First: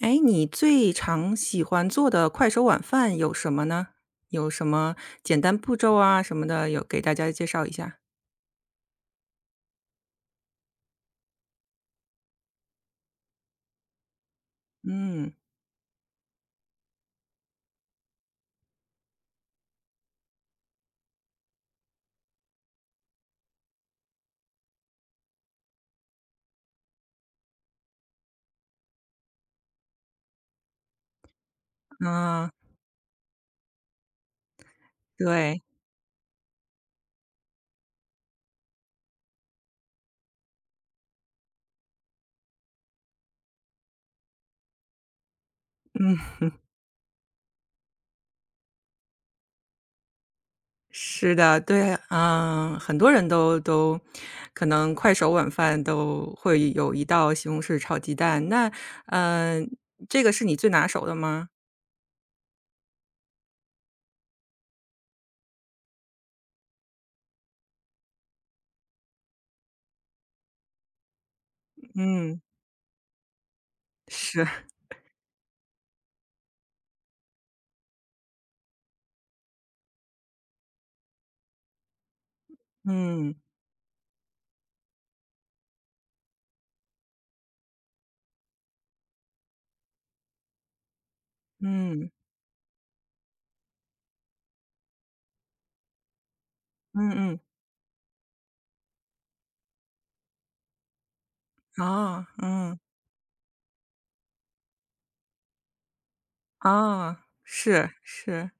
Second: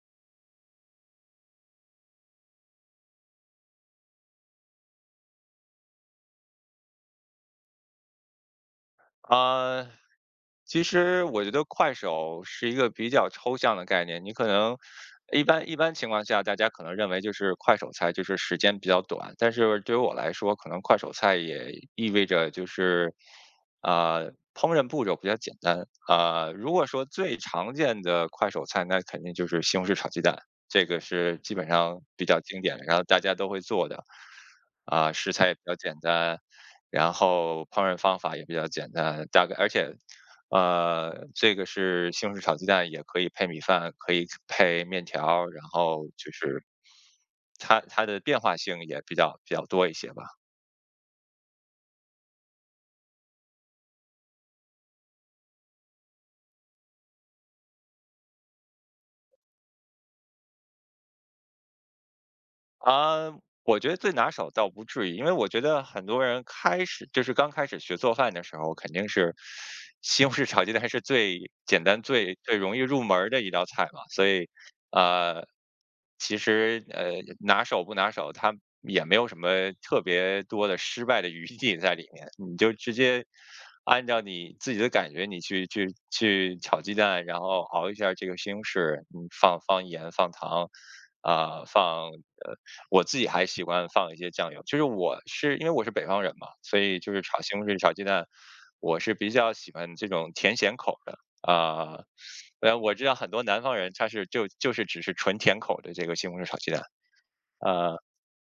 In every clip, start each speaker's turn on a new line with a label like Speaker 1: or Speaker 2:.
Speaker 1: 哎，你最常喜欢做的快手晚饭有什么呢？有什么简单步骤啊什么的，有给大家介绍一下？
Speaker 2: 啊，其实我觉得快手是一个比较抽象的概念，你可能
Speaker 1: 嗯。
Speaker 2: 一般情况下，大家可能认为就是快手菜就是时间比较短，但是对于我来说，可能快手菜也意味着就是烹饪步骤比较简单如果说最常见的快手菜，那肯定就是西红柿炒鸡蛋，这个是基本上比较
Speaker 1: 啊。
Speaker 2: 经典的，然后大家都会做的食材也比
Speaker 1: 对。
Speaker 2: 较简单。然后烹饪方法也比较简单，大概而且，这个是西红柿炒鸡蛋，也可以配米饭，可以配面条儿，然后就是它的变化性也比较多一些吧。
Speaker 1: 是的。对。啊，很多人都可能快手晚饭都会有一道西红柿炒鸡蛋。那，嗯，这个是你最拿手的吗？
Speaker 2: 啊，我觉得最拿手倒不至于，因为我觉得很多人开始就是刚开始学做饭的时候，肯定是西红柿炒鸡蛋是最简单、最
Speaker 1: 嗯。
Speaker 2: 最容易入门儿的一道菜嘛，所
Speaker 1: 是。
Speaker 2: 以呃，其实拿手不拿手，它也没有什么特别多的失败的余地在里面，你就直接。
Speaker 1: 嗯。
Speaker 2: 按照你自己的感觉，你去炒鸡蛋，然后熬一下这个西红柿，你放盐、放糖，啊、放
Speaker 1: 嗯。
Speaker 2: 呃。我自己还喜欢放一些酱油，就是我是因为我是北方人嘛，所以
Speaker 1: 嗯
Speaker 2: 就是炒
Speaker 1: 嗯。
Speaker 2: 西红柿、炒鸡蛋，我是比较喜欢这种甜咸口的
Speaker 1: 哦。嗯嗯
Speaker 2: 啊。
Speaker 1: 啊。嗯。
Speaker 2: 我知道很多南方人他是就是只是纯甜口的这个西红柿炒鸡蛋，
Speaker 1: 啊，是
Speaker 2: 呃，
Speaker 1: 是。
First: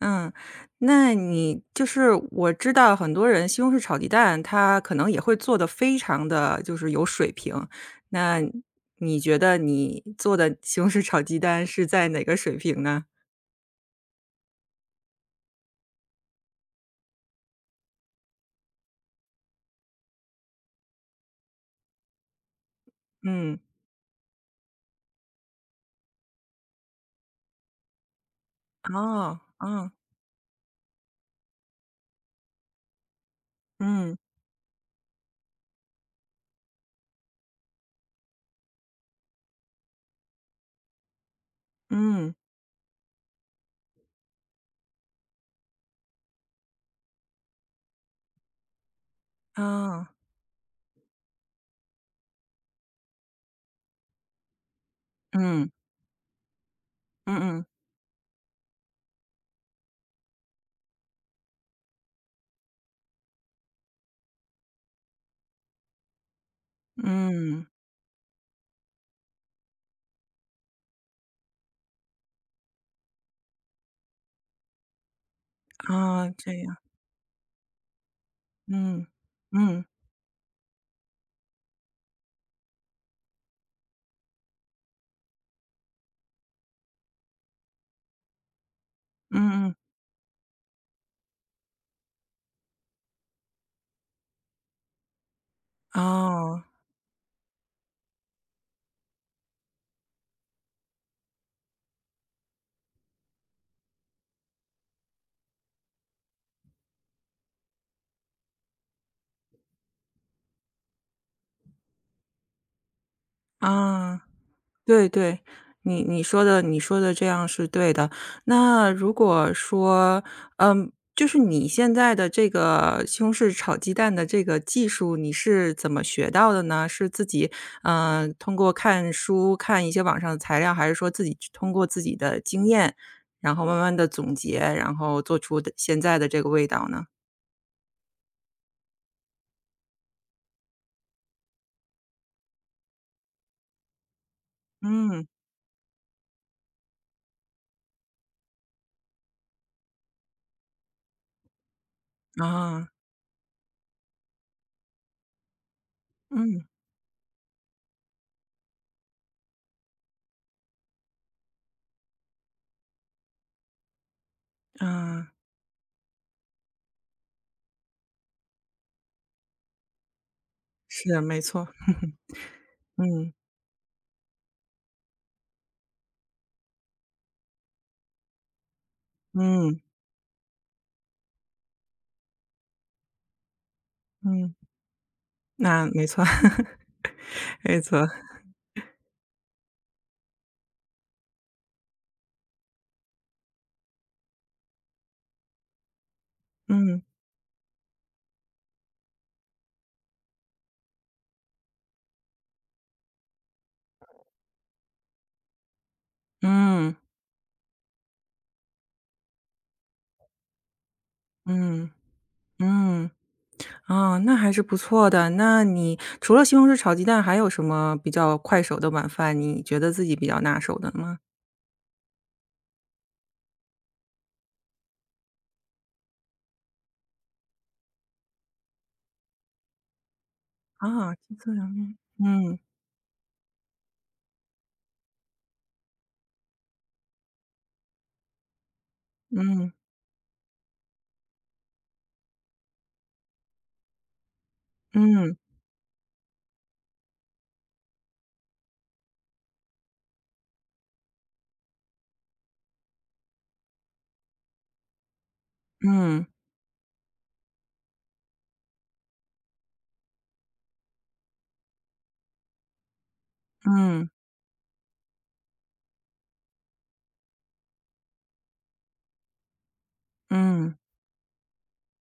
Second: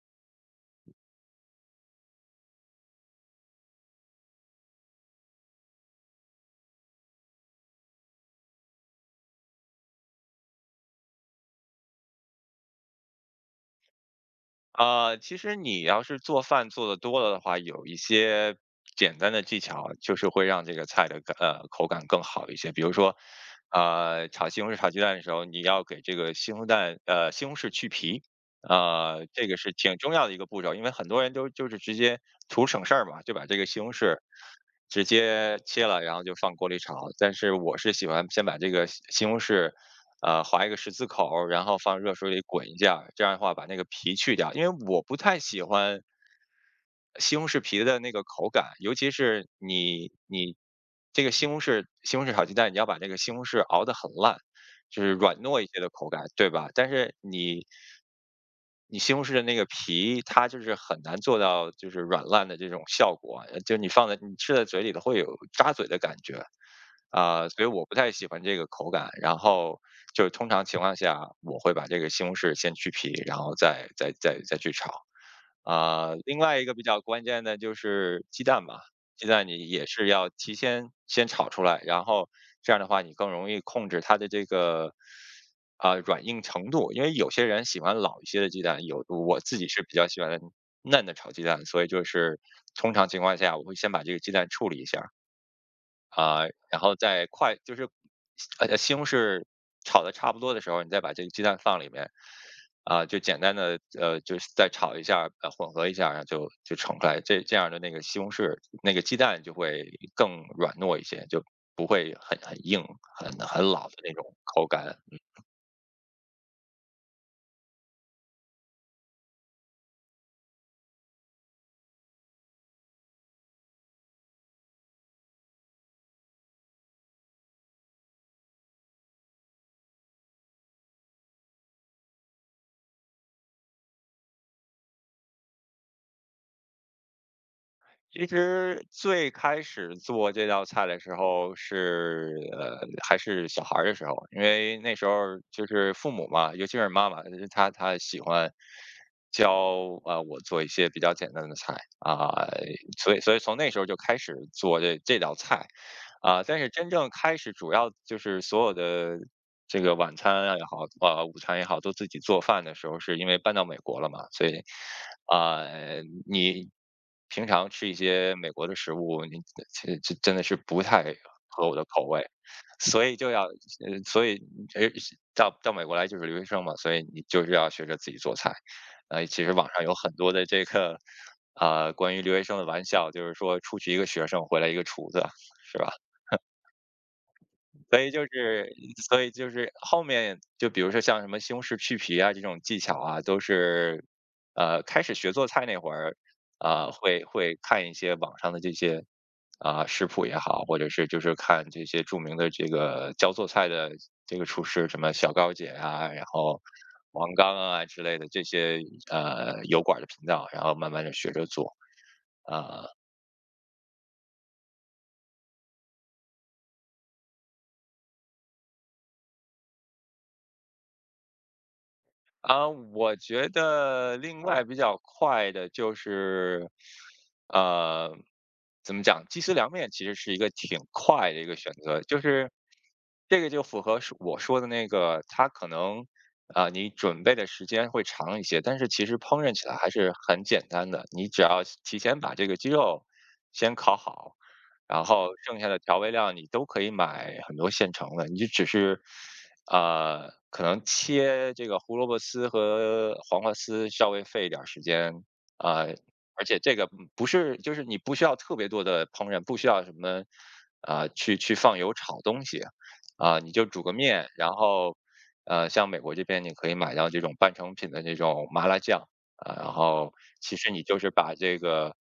Speaker 1: 嗯。那你就是我知道很多人西红柿炒鸡蛋，他可能也会做的非常的就是有水平。那你觉得你做的西红柿炒鸡蛋是在哪个水平呢？
Speaker 2: 其实你要是做饭做的多了的话，有一些简单的技巧，就是会让这个菜的口感更好一些。比如说，
Speaker 1: 嗯。
Speaker 2: 炒西红柿、炒鸡蛋的时候，你要给这个西红柿去皮，
Speaker 1: 哦，
Speaker 2: 这个是
Speaker 1: 哦。
Speaker 2: 挺重要的一个步骤，因为很多人都就是直接图省事儿嘛，就把这个西红柿
Speaker 1: 嗯。
Speaker 2: 直接切了，然后就放锅里炒。但是我是喜欢先把这个西红柿划一个十字口儿，然后放热水
Speaker 1: 嗯。
Speaker 2: 里滚一下儿这样的话把那个皮去掉。因为我不太喜欢西红柿皮的那个口感，尤其是
Speaker 1: 哦。
Speaker 2: 你这个西红柿炒鸡蛋，你要把这个西红柿熬得很烂，就是软糯一
Speaker 1: 嗯。
Speaker 2: 些的口感，对吧？但是
Speaker 1: 嗯
Speaker 2: 你
Speaker 1: 嗯。
Speaker 2: 你西红柿的那个皮，它就是很难做到就是软烂的这种效果啊，就是你放在你吃在嘴里头会有扎嘴的感觉。啊，所
Speaker 1: 嗯。
Speaker 2: 以我不太喜欢这个口感。然后就是通常情况下，我会把这个西红柿先去皮，然后再去炒。
Speaker 1: 哦，
Speaker 2: 另
Speaker 1: 这
Speaker 2: 外一个
Speaker 1: 样。
Speaker 2: 比较关键的就是鸡蛋吧，
Speaker 1: 嗯。
Speaker 2: 鸡蛋你
Speaker 1: 嗯。
Speaker 2: 也是要提前先炒出来，然后这样的话你更容易控制它的这个软硬程度，因为有些人喜欢老一些的鸡蛋，我自己
Speaker 1: 嗯嗯。
Speaker 2: 是比较喜欢嫩的炒鸡蛋，所以就是通常情况下我会先把这个鸡蛋处理一下，啊、
Speaker 1: 哦。
Speaker 2: 然后再快就是，西红柿炒的差不多的时候，你再把这个鸡蛋放里面，就简单的就是再炒一下，混合一下，然后就盛出来。这样的那个西红柿那个鸡蛋就会更软糯一些，就不会很硬、很老的那
Speaker 1: 啊。
Speaker 2: 种口感。
Speaker 1: 对对，你说的你说的这样是对的。那如果说，嗯，就是你现在的这个西红柿炒鸡蛋的这个技术，你是怎么学到的呢？是自己，通过看书、看一些网上的材料，还是说自己通过自己的经验，然后慢慢的总结，然后做出的现在的这个味道呢？
Speaker 2: 其实最开始做这道菜的时候是，还是小孩儿的时候，因为那时候
Speaker 1: 嗯。
Speaker 2: 儿就是父母嘛，尤其是妈妈，就是她喜欢教我做一些比较简单的菜
Speaker 1: 啊。
Speaker 2: 所以从那时候就开始做这道菜但
Speaker 1: 嗯。
Speaker 2: 是真正开始主要就是所有的这个晚餐啊也好，午餐也好，都自己做饭的时候，是因为搬到美国了嘛，所以，
Speaker 1: 啊，
Speaker 2: 啊，你平常吃一些美国的食物，你这真的是不太
Speaker 1: 是，没
Speaker 2: 合
Speaker 1: 错。
Speaker 2: 我的口味，所以就
Speaker 1: 嗯。
Speaker 2: 要，所以呃，到美国来就是留学生嘛，所以你就是要学着自己做菜。其实网
Speaker 1: 嗯。
Speaker 2: 上有很多的这个，关于留学生的玩笑，就是说出去一个学生，
Speaker 1: 嗯。
Speaker 2: 回来一个厨子，是
Speaker 1: 那
Speaker 2: 吧？
Speaker 1: 没错。没
Speaker 2: 所
Speaker 1: 错。
Speaker 2: 以就是所以就是后面就比如说像什么西红柿去皮啊这种技巧啊，都是开始学做菜那会儿，
Speaker 1: 嗯。
Speaker 2: 会看一些网上的这些食谱也好，或者是就是看这些著名的这个教做菜的这个厨师，什么小高姐啊，然后
Speaker 1: 嗯。
Speaker 2: 王刚啊之类的这些油管儿的频道，然后慢慢的学着做
Speaker 1: 嗯。
Speaker 2: 啊、
Speaker 1: 嗯。啊，那还是不错的。那你除了西红柿炒鸡蛋，还有什么比较快手的晚饭，你觉得自己比较拿手的吗？
Speaker 2: 我觉得另外比较快的就是，呃，怎么讲？鸡丝凉面其实是一个挺
Speaker 1: 啊，
Speaker 2: 快
Speaker 1: 鸡
Speaker 2: 的一
Speaker 1: 丝
Speaker 2: 个
Speaker 1: 凉
Speaker 2: 选
Speaker 1: 面。
Speaker 2: 择，就是
Speaker 1: 嗯。
Speaker 2: 这个就符合是我说的那个，它可能你准备的时间会长一些，但是其实烹饪起
Speaker 1: 嗯。
Speaker 2: 来还是很简单的，你只要提前把这个鸡肉先烤好，然后
Speaker 1: 嗯。
Speaker 2: 剩下的调味料你都可以买很多现成的，你就只是，可能切这个胡萝卜丝和黄瓜丝稍微费一点儿时间，呃，
Speaker 1: 嗯。
Speaker 2: 而且这个不是就是你不需要特别多的烹饪，不需要什么，去放油炒东西，你就煮个
Speaker 1: 嗯。
Speaker 2: 面，然后，像美国这边你可以买到这种半成品的这种麻辣酱，然后其实
Speaker 1: 嗯。
Speaker 2: 你就是把这个。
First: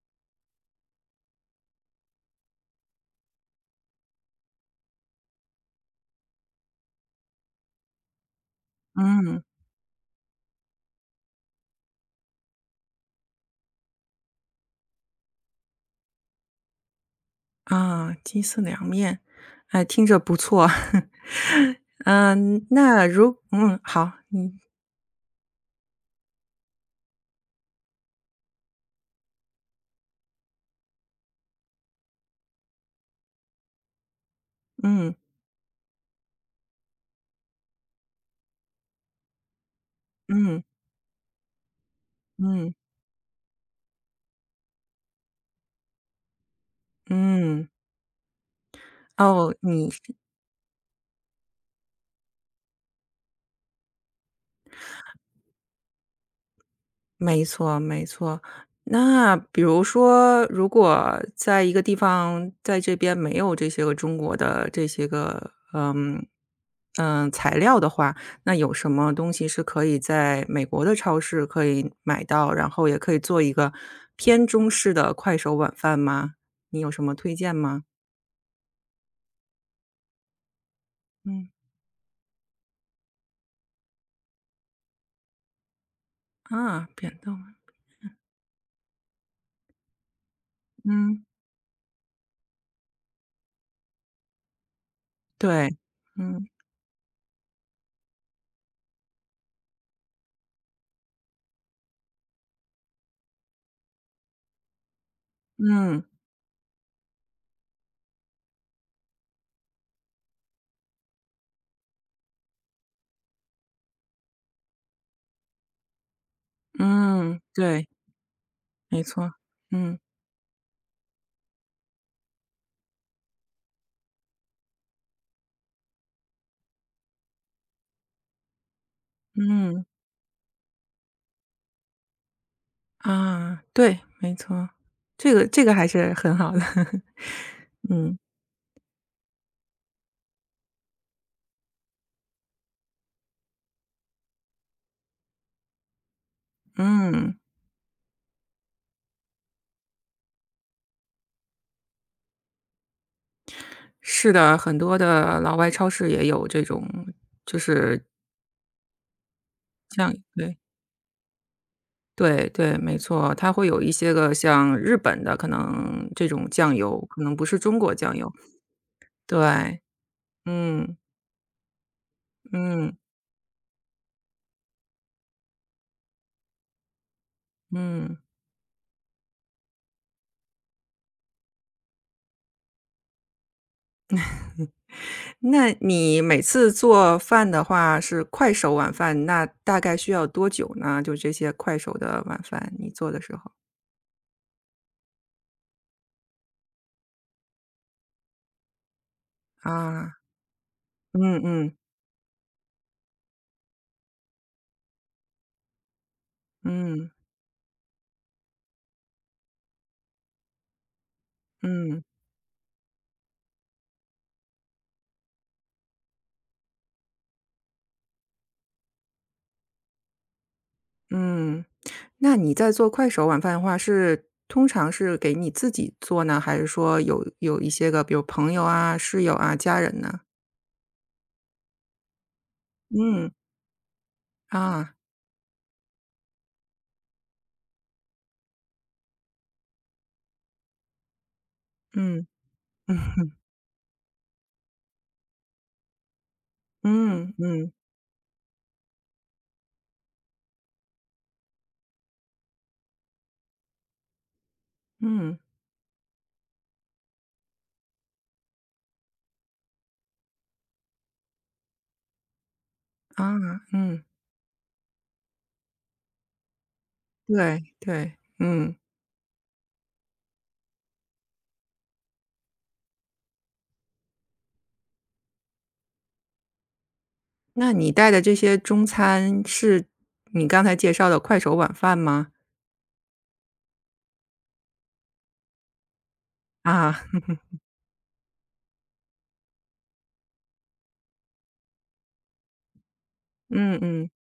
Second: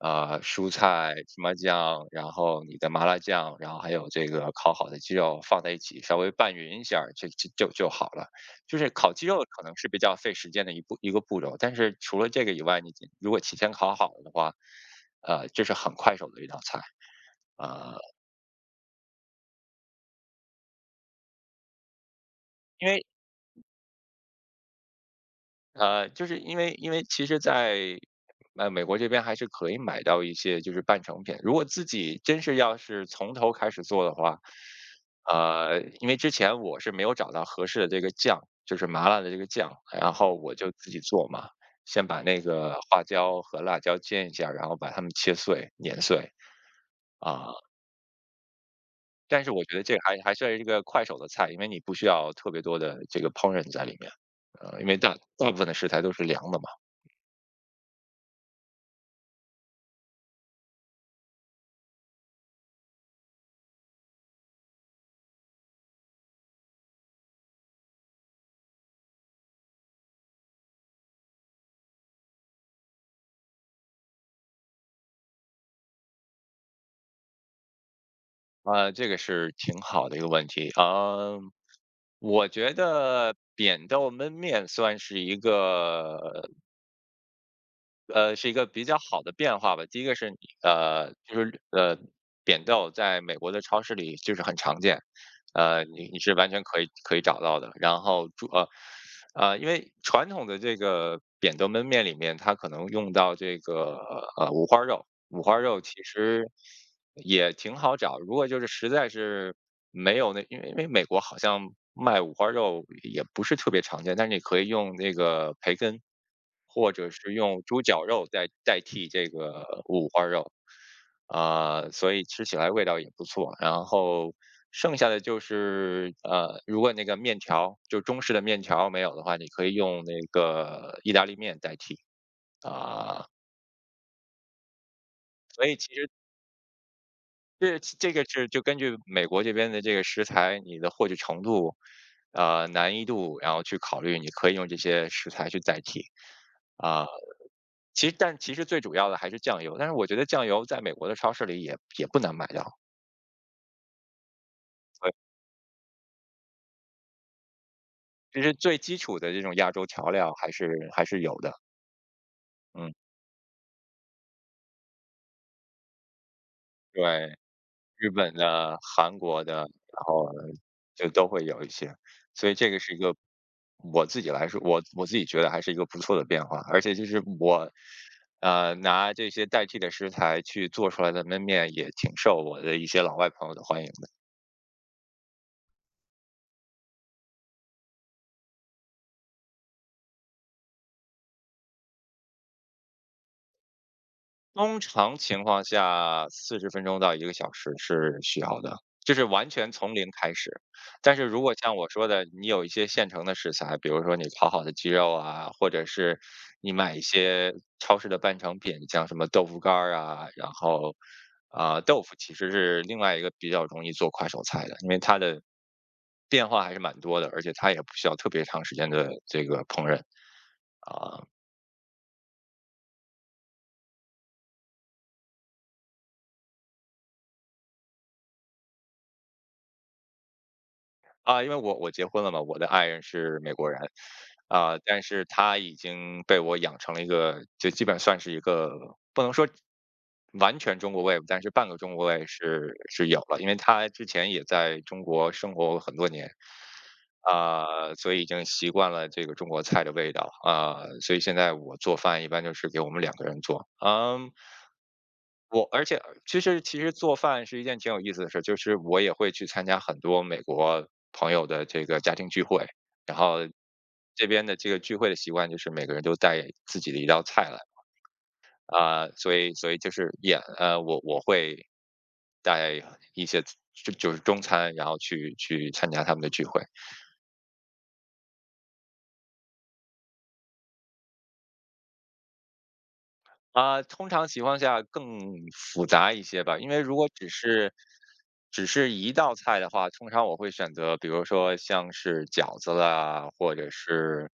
Speaker 2: 呃，蔬菜、芝麻酱，然后你的麻辣酱，然后还有这个烤好的鸡肉放在一起，稍微拌匀一下就好了。就是烤鸡
Speaker 1: 嗯。
Speaker 2: 肉可能是比较费时间的一步一个步骤，但是除了这个以外，你如果提前烤好了的话，这是很快手的一道菜。呃，
Speaker 1: 啊，鸡丝凉面，哎，听着不错。嗯，
Speaker 2: 因为
Speaker 1: 那，好，你
Speaker 2: 就是因为其实在，美国这边还是可以买到一些就是半成品。如果自己真是要是从头开始做的话，
Speaker 1: 嗯。
Speaker 2: 因为之前我是没有找到合适的这个酱，就是麻辣的这个酱，然后我
Speaker 1: 嗯。
Speaker 2: 就自己做嘛，先把那
Speaker 1: 嗯。
Speaker 2: 个花椒和辣椒煎一下，然后把它们切碎碾碎啊。
Speaker 1: 嗯。
Speaker 2: 但是
Speaker 1: 哦，
Speaker 2: 我觉得
Speaker 1: 你
Speaker 2: 这个还算是一个快手的菜，因为你不需要特别多的这个烹饪在里面，因为大部分的食材都是凉的嘛。
Speaker 1: 没错没错。那比如说，如果在一个地方，在这边没有这些个中国的这些个，嗯，嗯，材料的话，那有什么东西是可以在美国的超市可以买到，然后也可以做一个偏中式的快手晚饭吗？你有什么推荐吗？
Speaker 2: 这个是挺好的一个问题啊，
Speaker 1: 嗯。
Speaker 2: 我觉得扁豆焖面算是一个
Speaker 1: 啊，扁豆。
Speaker 2: 是一个比较好的变化吧。第一个是
Speaker 1: 嗯。
Speaker 2: 就是扁豆在美国的超市里就是很常见，
Speaker 1: 对。
Speaker 2: 你是
Speaker 1: 嗯。
Speaker 2: 完全可以找到的。然后因为传统的这个扁豆焖面里面，它可能用到这个五花肉，五花肉其
Speaker 1: 嗯。
Speaker 2: 实也挺好找，如果就是实在是没有那，因为美国好像卖五花肉也不是特别常见，但是你可以用那个培根，或者是
Speaker 1: 嗯。
Speaker 2: 用猪
Speaker 1: 对，
Speaker 2: 脚肉代代
Speaker 1: 没
Speaker 2: 替这
Speaker 1: 错。
Speaker 2: 个
Speaker 1: 嗯。
Speaker 2: 五花肉，所以吃起来味道也不错。然后剩下的就是如果那个面条就中式的面条没有的话，你可以
Speaker 1: 嗯。
Speaker 2: 用那个意大利面代替啊、
Speaker 1: 啊，对，没错，这个
Speaker 2: 所
Speaker 1: 这个
Speaker 2: 以
Speaker 1: 还
Speaker 2: 其实
Speaker 1: 是很好的。
Speaker 2: 这这
Speaker 1: 嗯。
Speaker 2: 个是就根据美国这边的这个食材，你的获取程度，难易度，然后去考虑你可以用这些食材去代替。啊、
Speaker 1: 嗯。
Speaker 2: 但其实最主要的还是酱油，但是我觉得酱油在美国的超市里也不难买到。
Speaker 1: 是的，很多
Speaker 2: 对，
Speaker 1: 的老外超市也有这种，就是
Speaker 2: 就是最基础的这种亚洲调
Speaker 1: 像
Speaker 2: 料还
Speaker 1: 对，
Speaker 2: 是还是有的。
Speaker 1: 对对，
Speaker 2: 嗯，
Speaker 1: 没错，它会有一些个像日本的，可能这种酱油，可
Speaker 2: 对，
Speaker 1: 能不是中国
Speaker 2: 日
Speaker 1: 酱油。
Speaker 2: 本的、韩国的，
Speaker 1: 对。
Speaker 2: 然后
Speaker 1: 嗯。
Speaker 2: 就都会有一些。所以这个是
Speaker 1: 嗯。
Speaker 2: 一个，我自己来说，我自己觉得还是一个不错的变化，而且就是我，
Speaker 1: 嗯。
Speaker 2: 拿这些代替的食材去做出来的焖面，也挺受我的一些老外朋友的欢迎的。
Speaker 1: 那你每次做饭的话是快手晚饭，那大概需要多久呢？就这些快手的晚饭，你做的时候。
Speaker 2: 通常情况下40分钟到1个小时是需要的，就是完全从零
Speaker 1: 啊。
Speaker 2: 开始。但是如
Speaker 1: 嗯
Speaker 2: 果像
Speaker 1: 嗯。
Speaker 2: 我说的，你有一些现成的食材，比如说你烤好的鸡肉啊，或者是你买一
Speaker 1: 嗯。
Speaker 2: 些超市的半成品，像什么豆腐干儿啊，然后，啊，豆
Speaker 1: 嗯。
Speaker 2: 腐其实是另外一个比较容易做快手菜的，因为它的变化还是蛮多的，而且它也不需要特别长时间的这个烹饪，啊。
Speaker 1: 嗯。那你在做快手晚饭的话，是通常是给你自己做呢，还是说有一些个，比如朋友啊、室友啊、家人呢？
Speaker 2: 啊，因为我结婚了嘛，我的爱人
Speaker 1: 嗯。
Speaker 2: 是美国人。啊，
Speaker 1: 啊。
Speaker 2: 但是他已经被我养成了一个，就基本算是一个不能说完全中国胃，但是半个中国胃
Speaker 1: 嗯。
Speaker 2: 是
Speaker 1: 嗯。
Speaker 2: 是有 了，因为他之前也在中国生活过很多年。
Speaker 1: 嗯嗯。
Speaker 2: 啊，所以已经习惯了这个中国菜的味道啊，所以现在我做饭一般就是给我们两个人做。嗯，而且其实做饭是一件挺有意思的事儿，就是我也会去参加很多美国朋友的这个家庭聚会，然
Speaker 1: 啊。
Speaker 2: 后
Speaker 1: 嗯啊嗯。
Speaker 2: 这边的这个聚会的习惯就是每个人都带自己的一道菜来。
Speaker 1: 对对。嗯。
Speaker 2: 所以就是也我会带一些就是中餐，然后去参加他们的聚会。
Speaker 1: 那你带的这些中餐是你刚才介绍的快手晚饭吗？
Speaker 2: 啊，通常情况下更复杂一些吧，因为
Speaker 1: 啊。
Speaker 2: 如果只 是只是一道菜的话，通常我会选择，比如说像是饺子啦，或者
Speaker 1: 嗯嗯。
Speaker 2: 是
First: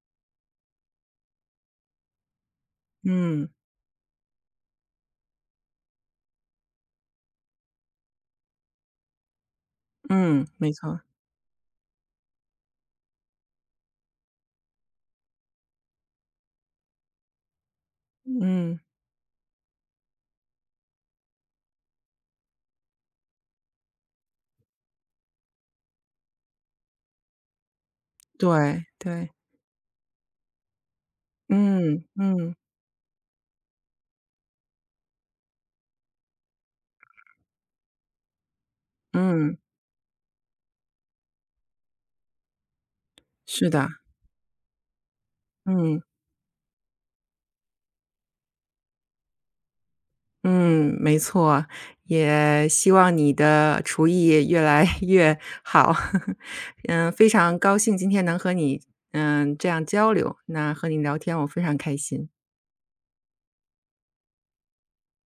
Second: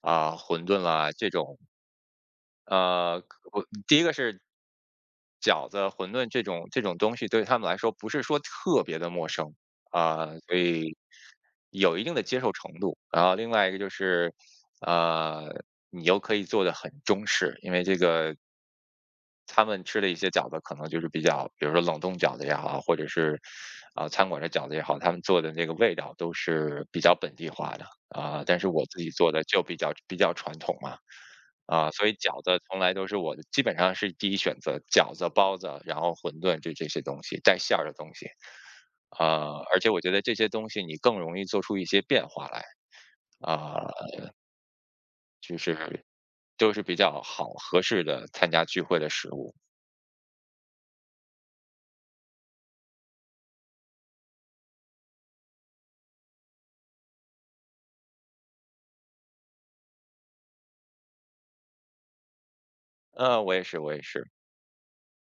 Speaker 2: 馄饨啦这种。呃，
Speaker 1: 嗯
Speaker 2: 我第一个是饺子、馄饨这种东西对他们来说不是说特别的陌生。
Speaker 1: 嗯。
Speaker 2: 所
Speaker 1: 没
Speaker 2: 以
Speaker 1: 错。
Speaker 2: 有一定的接受程度。然后另外一个就是，呃，你又可以做的很中式，因为这个
Speaker 1: 嗯。
Speaker 2: 他们吃的一些饺子可能就是比较，比如说冷冻饺子也好，或者是餐馆的饺子也好，他们做的那个味道都是比较本地化的，但是我
Speaker 1: 对
Speaker 2: 自己做
Speaker 1: 对。
Speaker 2: 的就比较传统嘛。
Speaker 1: 嗯
Speaker 2: 所以饺
Speaker 1: 嗯。
Speaker 2: 子从来都是我的基本上是第一选择，饺子、包子，然后馄饨这些东西带馅儿的东西。
Speaker 1: 嗯。
Speaker 2: 而且我觉得这些东西你更容易做出一些变化来，
Speaker 1: 是
Speaker 2: 啊、
Speaker 1: 的。
Speaker 2: 就
Speaker 1: 嗯。
Speaker 2: 是都是比较好合适的参加聚会的食物。
Speaker 1: 嗯。没错，也希望你的厨艺越来 越好。嗯，非常高兴今天能和你，嗯，这样交流，那和你聊天我非常开心。
Speaker 2: 嗯，我也是，我也是。